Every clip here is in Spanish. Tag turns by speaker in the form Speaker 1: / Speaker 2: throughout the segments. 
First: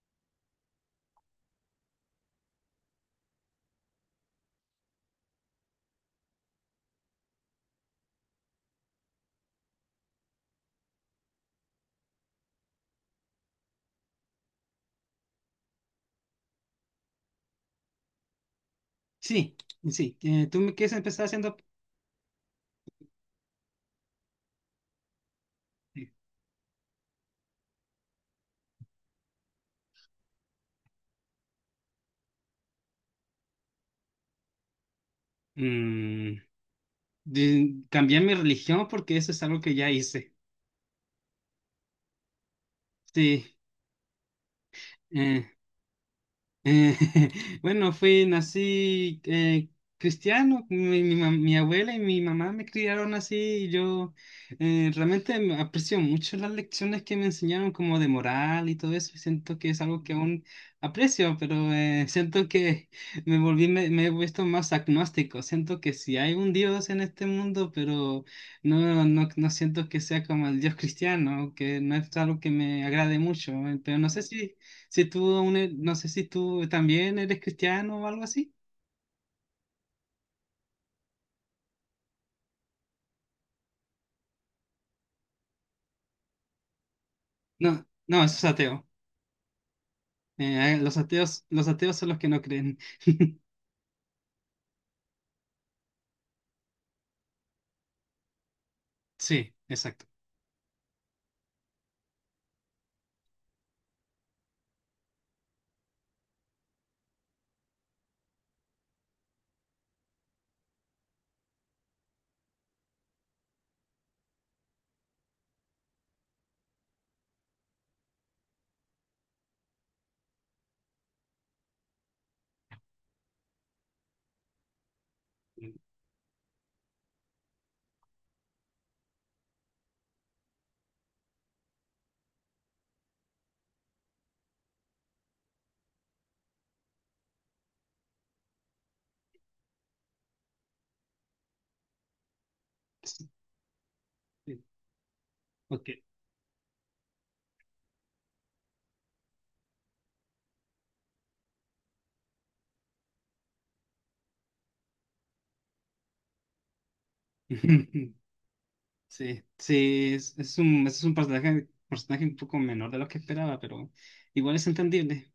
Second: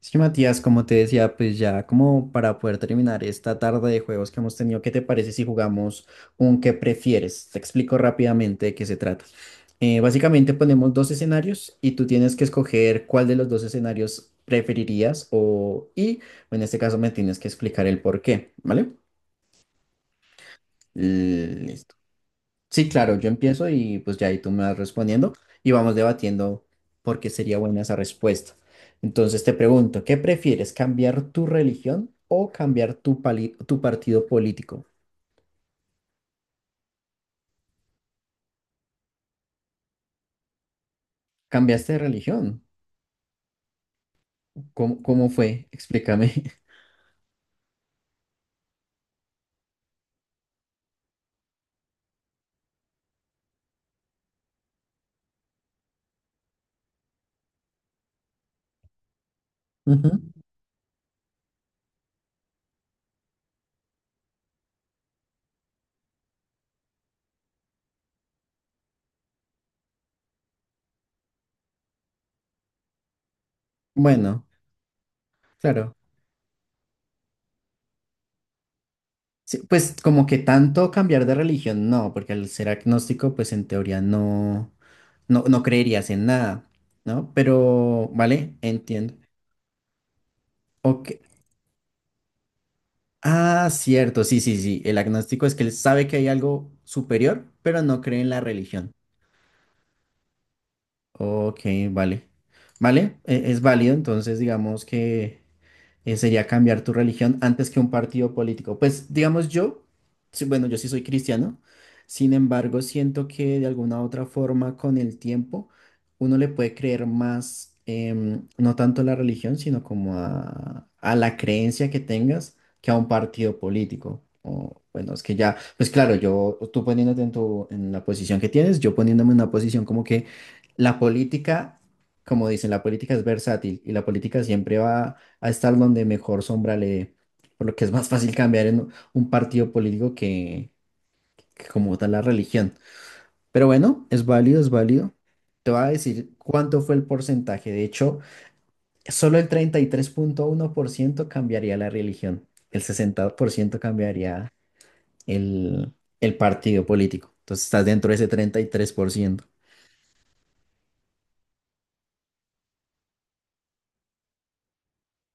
Speaker 1: Sí, Matías, como te decía, pues ya como para poder terminar esta tarde de juegos que hemos tenido, ¿qué te parece si jugamos un qué prefieres? Te explico rápidamente de qué se trata. Básicamente ponemos dos escenarios y tú tienes que escoger cuál de los dos escenarios preferirías o y en este caso me tienes que explicar el por qué, ¿vale?
Speaker 2: Sí, sí. ¿Tú me quieres empezar haciendo?
Speaker 1: Listo. Sí, claro, yo empiezo y pues ya ahí tú me vas respondiendo y vamos debatiendo por qué sería buena esa respuesta. Entonces te pregunto, ¿qué prefieres, cambiar tu religión o cambiar tu partido político?
Speaker 2: Mm, Cambiar mi religión porque eso es algo que ya hice.
Speaker 1: ¿Cambiaste de religión?
Speaker 2: Sí.
Speaker 1: ¿Cómo
Speaker 2: eh,
Speaker 1: fue? Explícame.
Speaker 2: Eh, bueno, fui, nací cristiano, mi abuela y mi mamá me criaron así y yo realmente me aprecio mucho las lecciones que me enseñaron como de moral y todo eso y siento que es algo
Speaker 1: Ujú.
Speaker 2: que aún aprecio, pero siento que me he vuelto más agnóstico, siento que sí hay un Dios en este mundo, pero no, no, no siento que sea como el Dios cristiano, que no es algo que me agrade mucho, pero no sé
Speaker 1: Bueno,
Speaker 2: si... Si no
Speaker 1: claro.
Speaker 2: sé si tú también eres cristiano o algo así.
Speaker 1: Sí, pues como que tanto cambiar de religión, no, porque al ser agnóstico, pues en teoría no, no creerías en nada, ¿no?
Speaker 2: No,
Speaker 1: Pero,
Speaker 2: no, eso es
Speaker 1: vale,
Speaker 2: ateo.
Speaker 1: entiendo. Ok.
Speaker 2: Los ateos son los que no creen.
Speaker 1: Ah, cierto, sí, sí, sí. El agnóstico es que él sabe que hay algo superior, pero no cree en la religión.
Speaker 2: Sí, exacto.
Speaker 1: Ok, vale. Vale, es válido, entonces digamos que sería cambiar tu religión antes que un partido político. Pues digamos yo, sí, bueno, yo sí soy cristiano, sin embargo, siento que de alguna u otra forma con el tiempo uno le puede creer más, no tanto a la religión, sino como a la creencia que tengas que a un partido político. O, bueno, es que ya, pues claro, yo, tú poniéndote en tu, en la posición que tienes, yo poniéndome en una posición como que la política, como dicen, la política es versátil y la política siempre va a estar donde mejor sombra le, por lo que es más fácil cambiar en un partido político que como tal la religión.
Speaker 2: Sí,
Speaker 1: Pero bueno, es válido, es válido. Te voy a
Speaker 2: ok.
Speaker 1: decir cuánto fue el porcentaje. De hecho, solo el 33,1% cambiaría la religión. El 60% cambiaría el, el partido político. Entonces estás dentro de ese treinta y tres por
Speaker 2: Sí,
Speaker 1: ciento
Speaker 2: sí, es es un personaje, personaje un poco menor de lo que esperaba, pero igual es entendible.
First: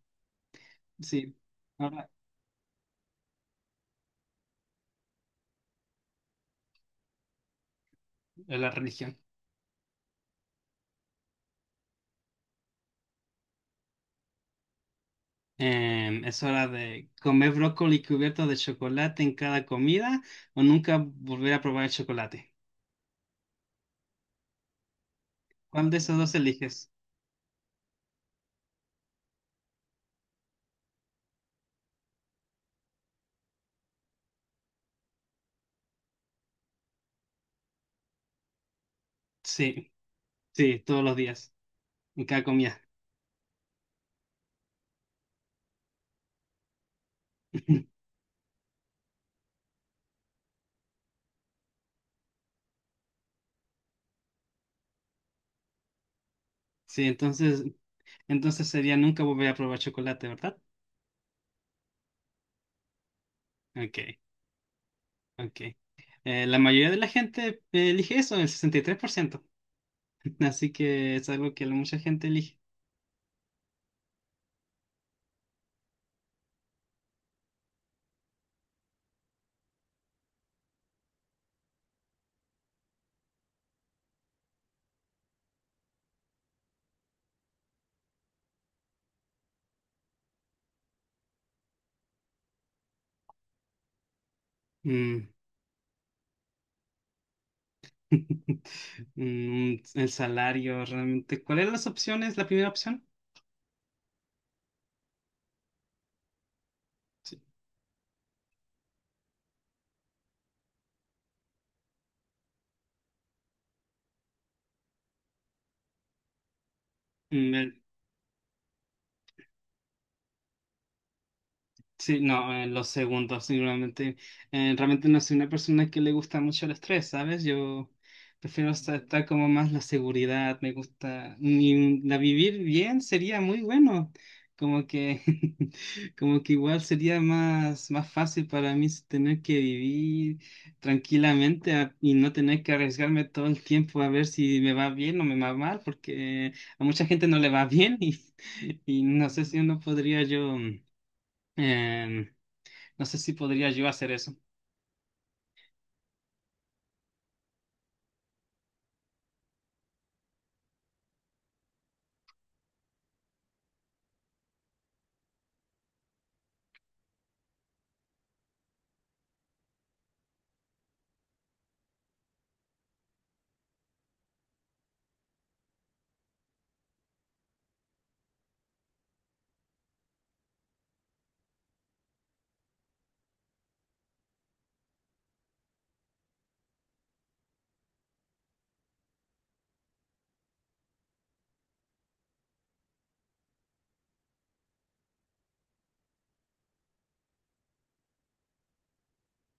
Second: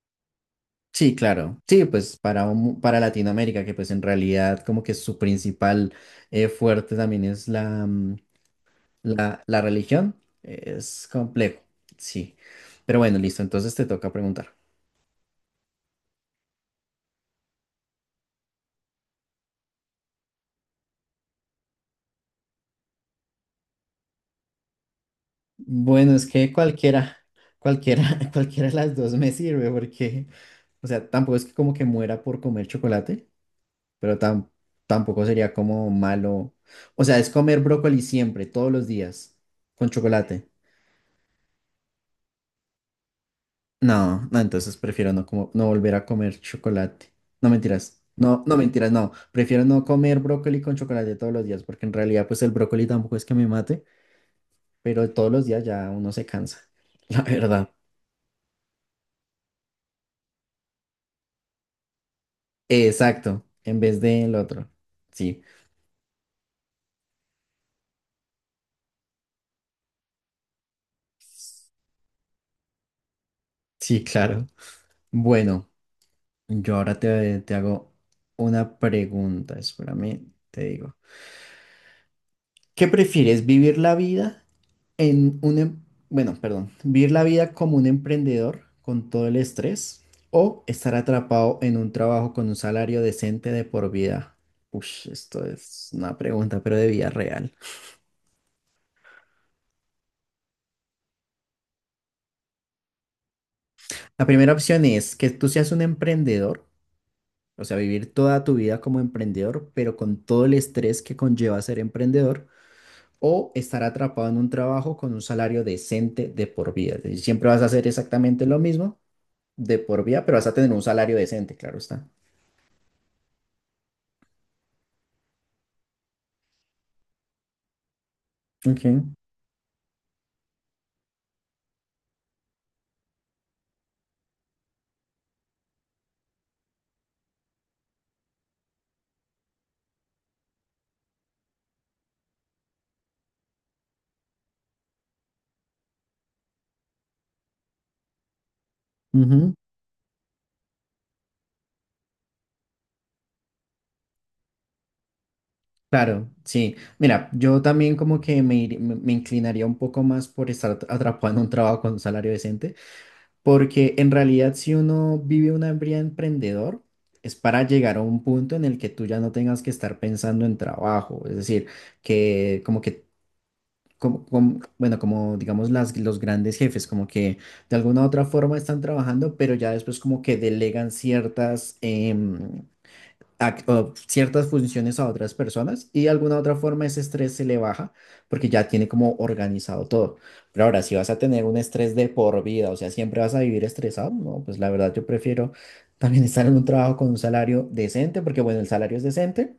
Speaker 1: Sí,
Speaker 2: Sí,
Speaker 1: claro. Sí,
Speaker 2: ahora
Speaker 1: pues para, para Latinoamérica, que pues en realidad como que su principal fuerte también es la
Speaker 2: la religión.
Speaker 1: la religión es complejo, sí. Pero bueno, listo, entonces te toca preguntar.
Speaker 2: Es hora de comer brócoli cubierto de chocolate en cada comida o nunca volver a probar el chocolate. ¿Cuál de
Speaker 1: Bueno,
Speaker 2: esos
Speaker 1: es
Speaker 2: dos
Speaker 1: que
Speaker 2: eliges?
Speaker 1: cualquiera, cualquiera de las dos me sirve porque, o sea, tampoco es que como que muera por comer chocolate, pero tampoco sería como malo. O sea, es comer brócoli siempre, todos los días, con
Speaker 2: Sí,
Speaker 1: chocolate.
Speaker 2: sí, todos los días, en cada comida.
Speaker 1: No, no, entonces prefiero no, como, no volver a comer chocolate. No mentiras. No, no mentiras, no. Prefiero no comer brócoli con chocolate todos los días, porque en realidad pues el brócoli tampoco es que me mate, pero todos los días ya uno se cansa,
Speaker 2: Sí,
Speaker 1: la verdad.
Speaker 2: entonces sería nunca volver a probar chocolate, ¿verdad?
Speaker 1: Exacto, en
Speaker 2: Ok,
Speaker 1: vez del otro. Sí,
Speaker 2: ok. La mayoría de la gente elige eso, el 63%, así que es algo que la mucha gente elige.
Speaker 1: sí, claro. Bueno, yo ahora te hago una pregunta, espérame, te digo. ¿Qué prefieres, vivir la vida bueno, perdón, vivir la vida como un emprendedor con todo el estrés, o estar atrapado en un trabajo con un salario decente de por vida? Ush,
Speaker 2: Mm.
Speaker 1: esto es una pregunta, pero de vida real.
Speaker 2: Mm, el salario, realmente. ¿Cuáles eran las opciones? La primera opción,
Speaker 1: La primera opción es que tú seas un emprendedor, o sea, vivir toda tu vida como emprendedor, pero con todo el estrés que conlleva ser emprendedor. O estar atrapado en un trabajo con un salario decente de por vida. Es decir, siempre
Speaker 2: mm,
Speaker 1: vas a
Speaker 2: el,
Speaker 1: hacer exactamente lo mismo de por vida, pero vas a tener un salario decente, claro está.
Speaker 2: sí, no, en los segundos, seguramente. Realmente no soy una persona que le gusta mucho el estrés, ¿sabes? Yo prefiero
Speaker 1: Ok,
Speaker 2: estar como más la seguridad, me gusta. La vivir bien sería muy bueno. Como que, como que igual sería más fácil para mí tener que vivir tranquilamente y no tener que arriesgarme todo el tiempo a ver si me va bien o me va mal, porque a mucha gente no le va bien y, y no sé
Speaker 1: ujú.
Speaker 2: si uno podría yo. Em, no sé si podría yo hacer eso.
Speaker 1: Claro, sí. Mira, yo también como que me, ir- me me inclinaría un poco más por estar atrapado en un trabajo con un salario decente, porque en realidad si uno vive una vida emprendedor, es para llegar a un punto en el que tú ya no tengas que estar pensando en trabajo, es decir, que bueno, como digamos las, los grandes jefes, como que de alguna u otra forma están trabajando, pero ya después como que delegan ciertas o ciertas funciones a otras personas y de alguna otra forma ese estrés se le baja porque ya tiene como organizado todo. Pero ahora, si vas a tener un estrés de por vida, o sea, siempre vas a vivir estresado, no, pues la verdad yo prefiero también estar en un trabajo con un salario decente, porque bueno, el salario es decente.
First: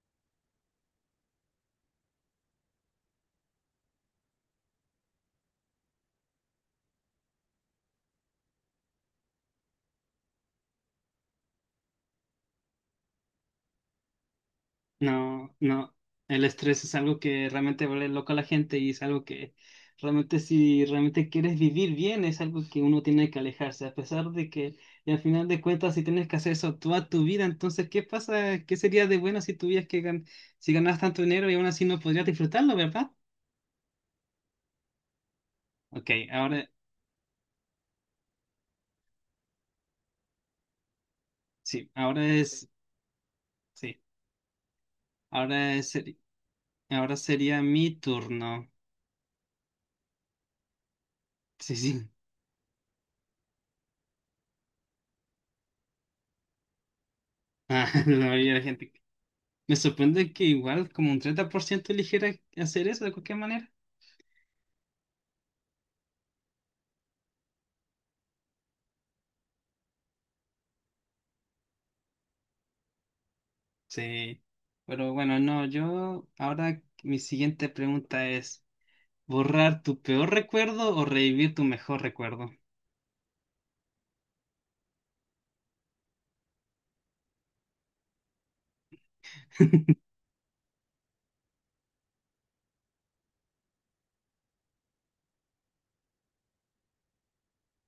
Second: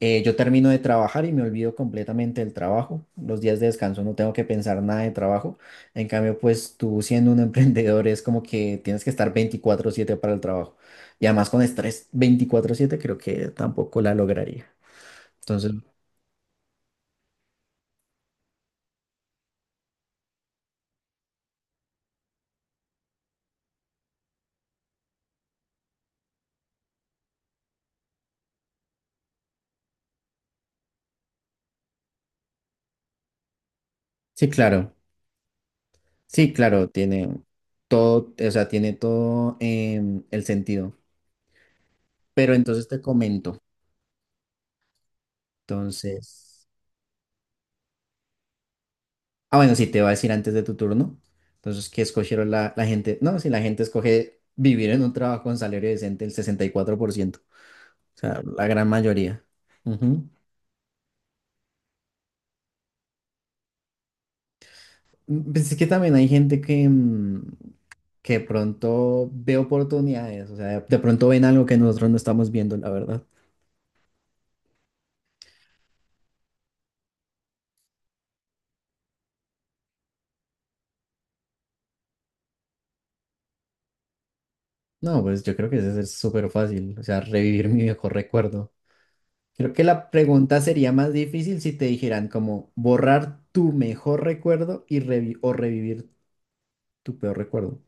Speaker 1: Yo termino de trabajar y me olvido completamente del trabajo. Los días de descanso no tengo que pensar nada de trabajo. En cambio, pues tú siendo un emprendedor es como que tienes que estar 24/7 para el trabajo. Y además con estrés 24/7 creo que tampoco la lograría.
Speaker 2: No,
Speaker 1: Entonces,
Speaker 2: no. El estrés es algo que realmente vuelve loco a la gente y es algo que realmente si realmente quieres vivir bien es algo que uno tiene que alejarse, a pesar de que y al final de cuentas si tienes que hacer eso toda tu vida, entonces ¿qué pasa? ¿Qué sería de bueno si tuvieras que si ganas tanto dinero y aún así no podrías disfrutarlo, ¿verdad?
Speaker 1: sí, claro.
Speaker 2: Ok,
Speaker 1: Sí,
Speaker 2: ahora
Speaker 1: claro, tiene todo, o sea, tiene todo el sentido.
Speaker 2: sí, ahora
Speaker 1: Pero
Speaker 2: es
Speaker 1: entonces te comento.
Speaker 2: sí, ahora es seri-
Speaker 1: Entonces...
Speaker 2: ahora sería mi turno.
Speaker 1: Ah, bueno, sí, te va a decir antes de tu turno.
Speaker 2: Sí,
Speaker 1: Entonces, ¿qué
Speaker 2: sí.
Speaker 1: escogieron la gente? No, si la gente escoge vivir en un trabajo con salario decente, el 64%.
Speaker 2: Ah,
Speaker 1: O
Speaker 2: la
Speaker 1: sea,
Speaker 2: mayoría de la
Speaker 1: la gran
Speaker 2: gente.
Speaker 1: mayoría.
Speaker 2: Me
Speaker 1: Ujú.
Speaker 2: sorprende que igual como un 30% eligiera hacer eso de cualquier manera.
Speaker 1: Mm. Pues es que también hay gente que de pronto ve oportunidades. O sea, de pronto ven algo que nosotros no estamos viendo, la verdad.
Speaker 2: Sí. Pero bueno, no, yo ahora mi siguiente pregunta es, ¿borrar tu peor recuerdo o revivir tu mejor recuerdo?
Speaker 1: No, pues yo creo que eso es súper fácil. O sea, revivir mi viejo recuerdo. Creo que la pregunta sería más difícil si te dijeran como borrar tu mejor recuerdo y o revivir tu peor recuerdo.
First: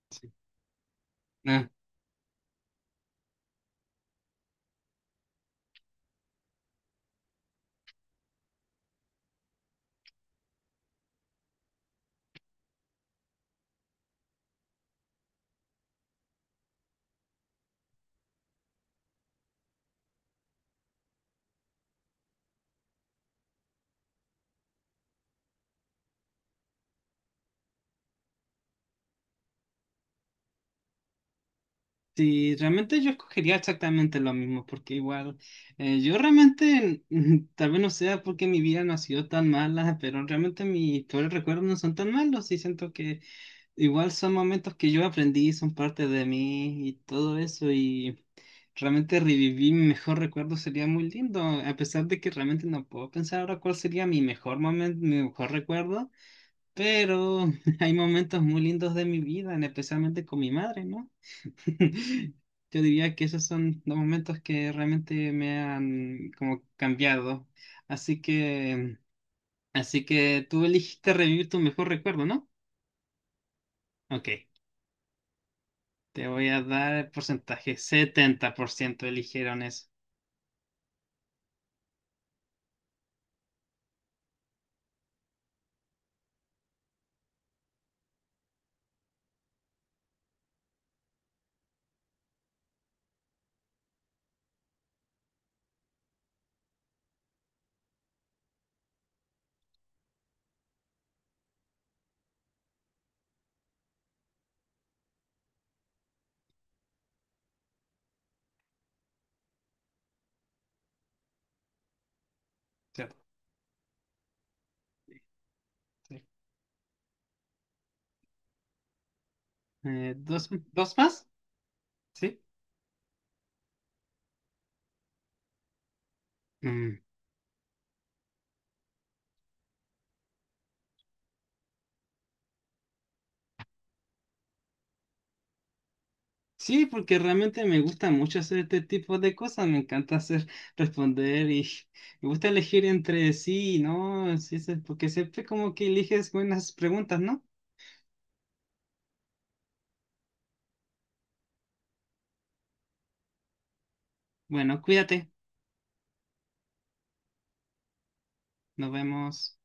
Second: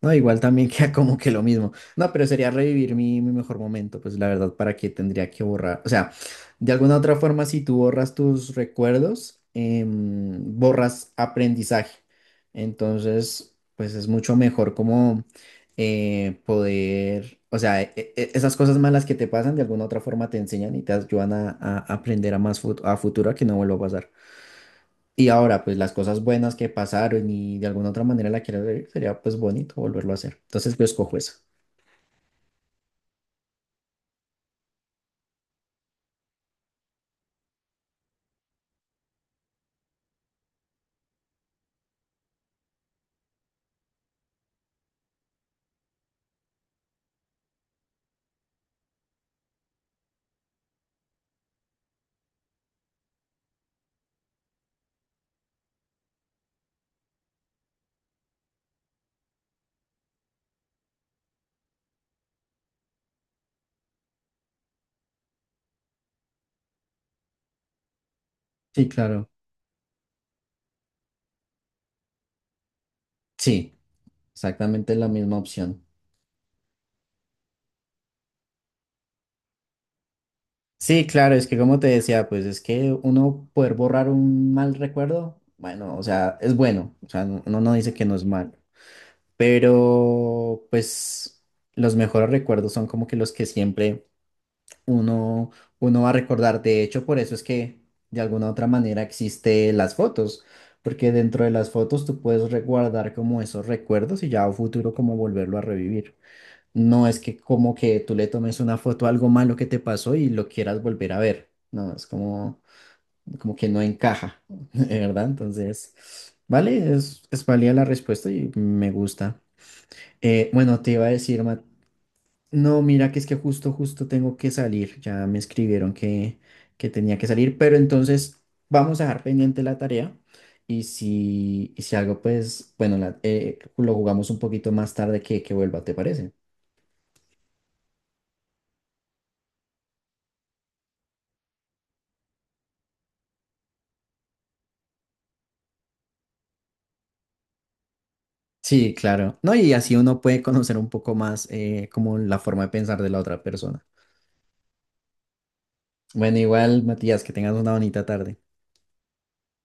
Speaker 1: No,
Speaker 2: Sí.
Speaker 1: igual también queda como que lo
Speaker 2: Ah,
Speaker 1: mismo. No, pero sería revivir mi mejor momento, pues la verdad, ¿para qué tendría que borrar? O sea, de alguna otra forma, si tú borras tus recuerdos, borras aprendizaje. Entonces, pues es mucho mejor como poder, o sea, esas cosas malas que te pasan, de alguna otra forma te enseñan y te ayudan a aprender a futuro a que no vuelva a pasar. Y ahora, pues las cosas buenas que pasaron y de alguna otra manera la quiero ver, sería pues bonito volverlo a hacer. Entonces yo escojo eso.
Speaker 2: sí, realmente yo escogería exactamente lo mismo, porque igual yo realmente, mm, tal vez no sea porque mi vida no ha sido tan mala, pero realmente mis peores recuerdos no son tan malos y siento que igual son momentos que yo aprendí, son parte de mí y todo eso y realmente revivir mi mejor recuerdo sería muy lindo, a pesar de que realmente no puedo pensar ahora cuál sería mi mejor momento, mi mejor recuerdo, pero hay momentos muy lindos de mi vida, especialmente con mi madre, ¿no? Yo diría que esos son los momentos que realmente me han como cambiado. Así
Speaker 1: Sí,
Speaker 2: que,
Speaker 1: claro.
Speaker 2: así que tú elegiste revivir tu mejor recuerdo, ¿no?
Speaker 1: Sí,
Speaker 2: Ok.
Speaker 1: exactamente la misma opción.
Speaker 2: Te voy a dar el porcentaje. 70% eligieron eso.
Speaker 1: Sí, claro, es que como te decía, pues es que uno poder borrar un mal recuerdo, bueno, o sea, es bueno, o sea, uno no dice que no es mal, pero pues los mejores recuerdos son como que los que siempre uno, uno va a recordar. De hecho, por eso es que de alguna otra manera existe las fotos, porque dentro de las fotos tú puedes guardar como esos recuerdos y ya a futuro como volverlo a revivir. No es que como que tú le tomes una foto a algo malo que te pasó y lo quieras volver a ver. No, es
Speaker 2: Cierto.
Speaker 1: como que no encaja, ¿de
Speaker 2: Sí,
Speaker 1: verdad? Entonces,
Speaker 2: sí.
Speaker 1: vale, es válida la respuesta y me gusta.
Speaker 2: ¿Dos,
Speaker 1: Bueno, te
Speaker 2: dos
Speaker 1: iba a
Speaker 2: más?
Speaker 1: decir, Mateo.
Speaker 2: Sí.
Speaker 1: No, mira que es que justo tengo que salir. Ya me escribieron que
Speaker 2: Mm.
Speaker 1: tenía que salir, pero entonces vamos a dejar pendiente la tarea y si algo, pues, bueno, lo jugamos un poquito más tarde que vuelva, ¿te parece?
Speaker 2: Sí, porque realmente me gusta mucho hacer este tipo de cosas. Me encanta hacer, responder y me gusta elegir entre sí y no. Sí, sí, porque siempre como que eliges buenas preguntas, ¿no?
Speaker 1: Sí, claro. No, y así uno puede conocer un poco más como la forma de pensar de la otra persona.
Speaker 2: Bueno, cuídate.
Speaker 1: Bueno, igual, Matías, que tengas una bonita tarde.
Speaker 2: Nos vemos.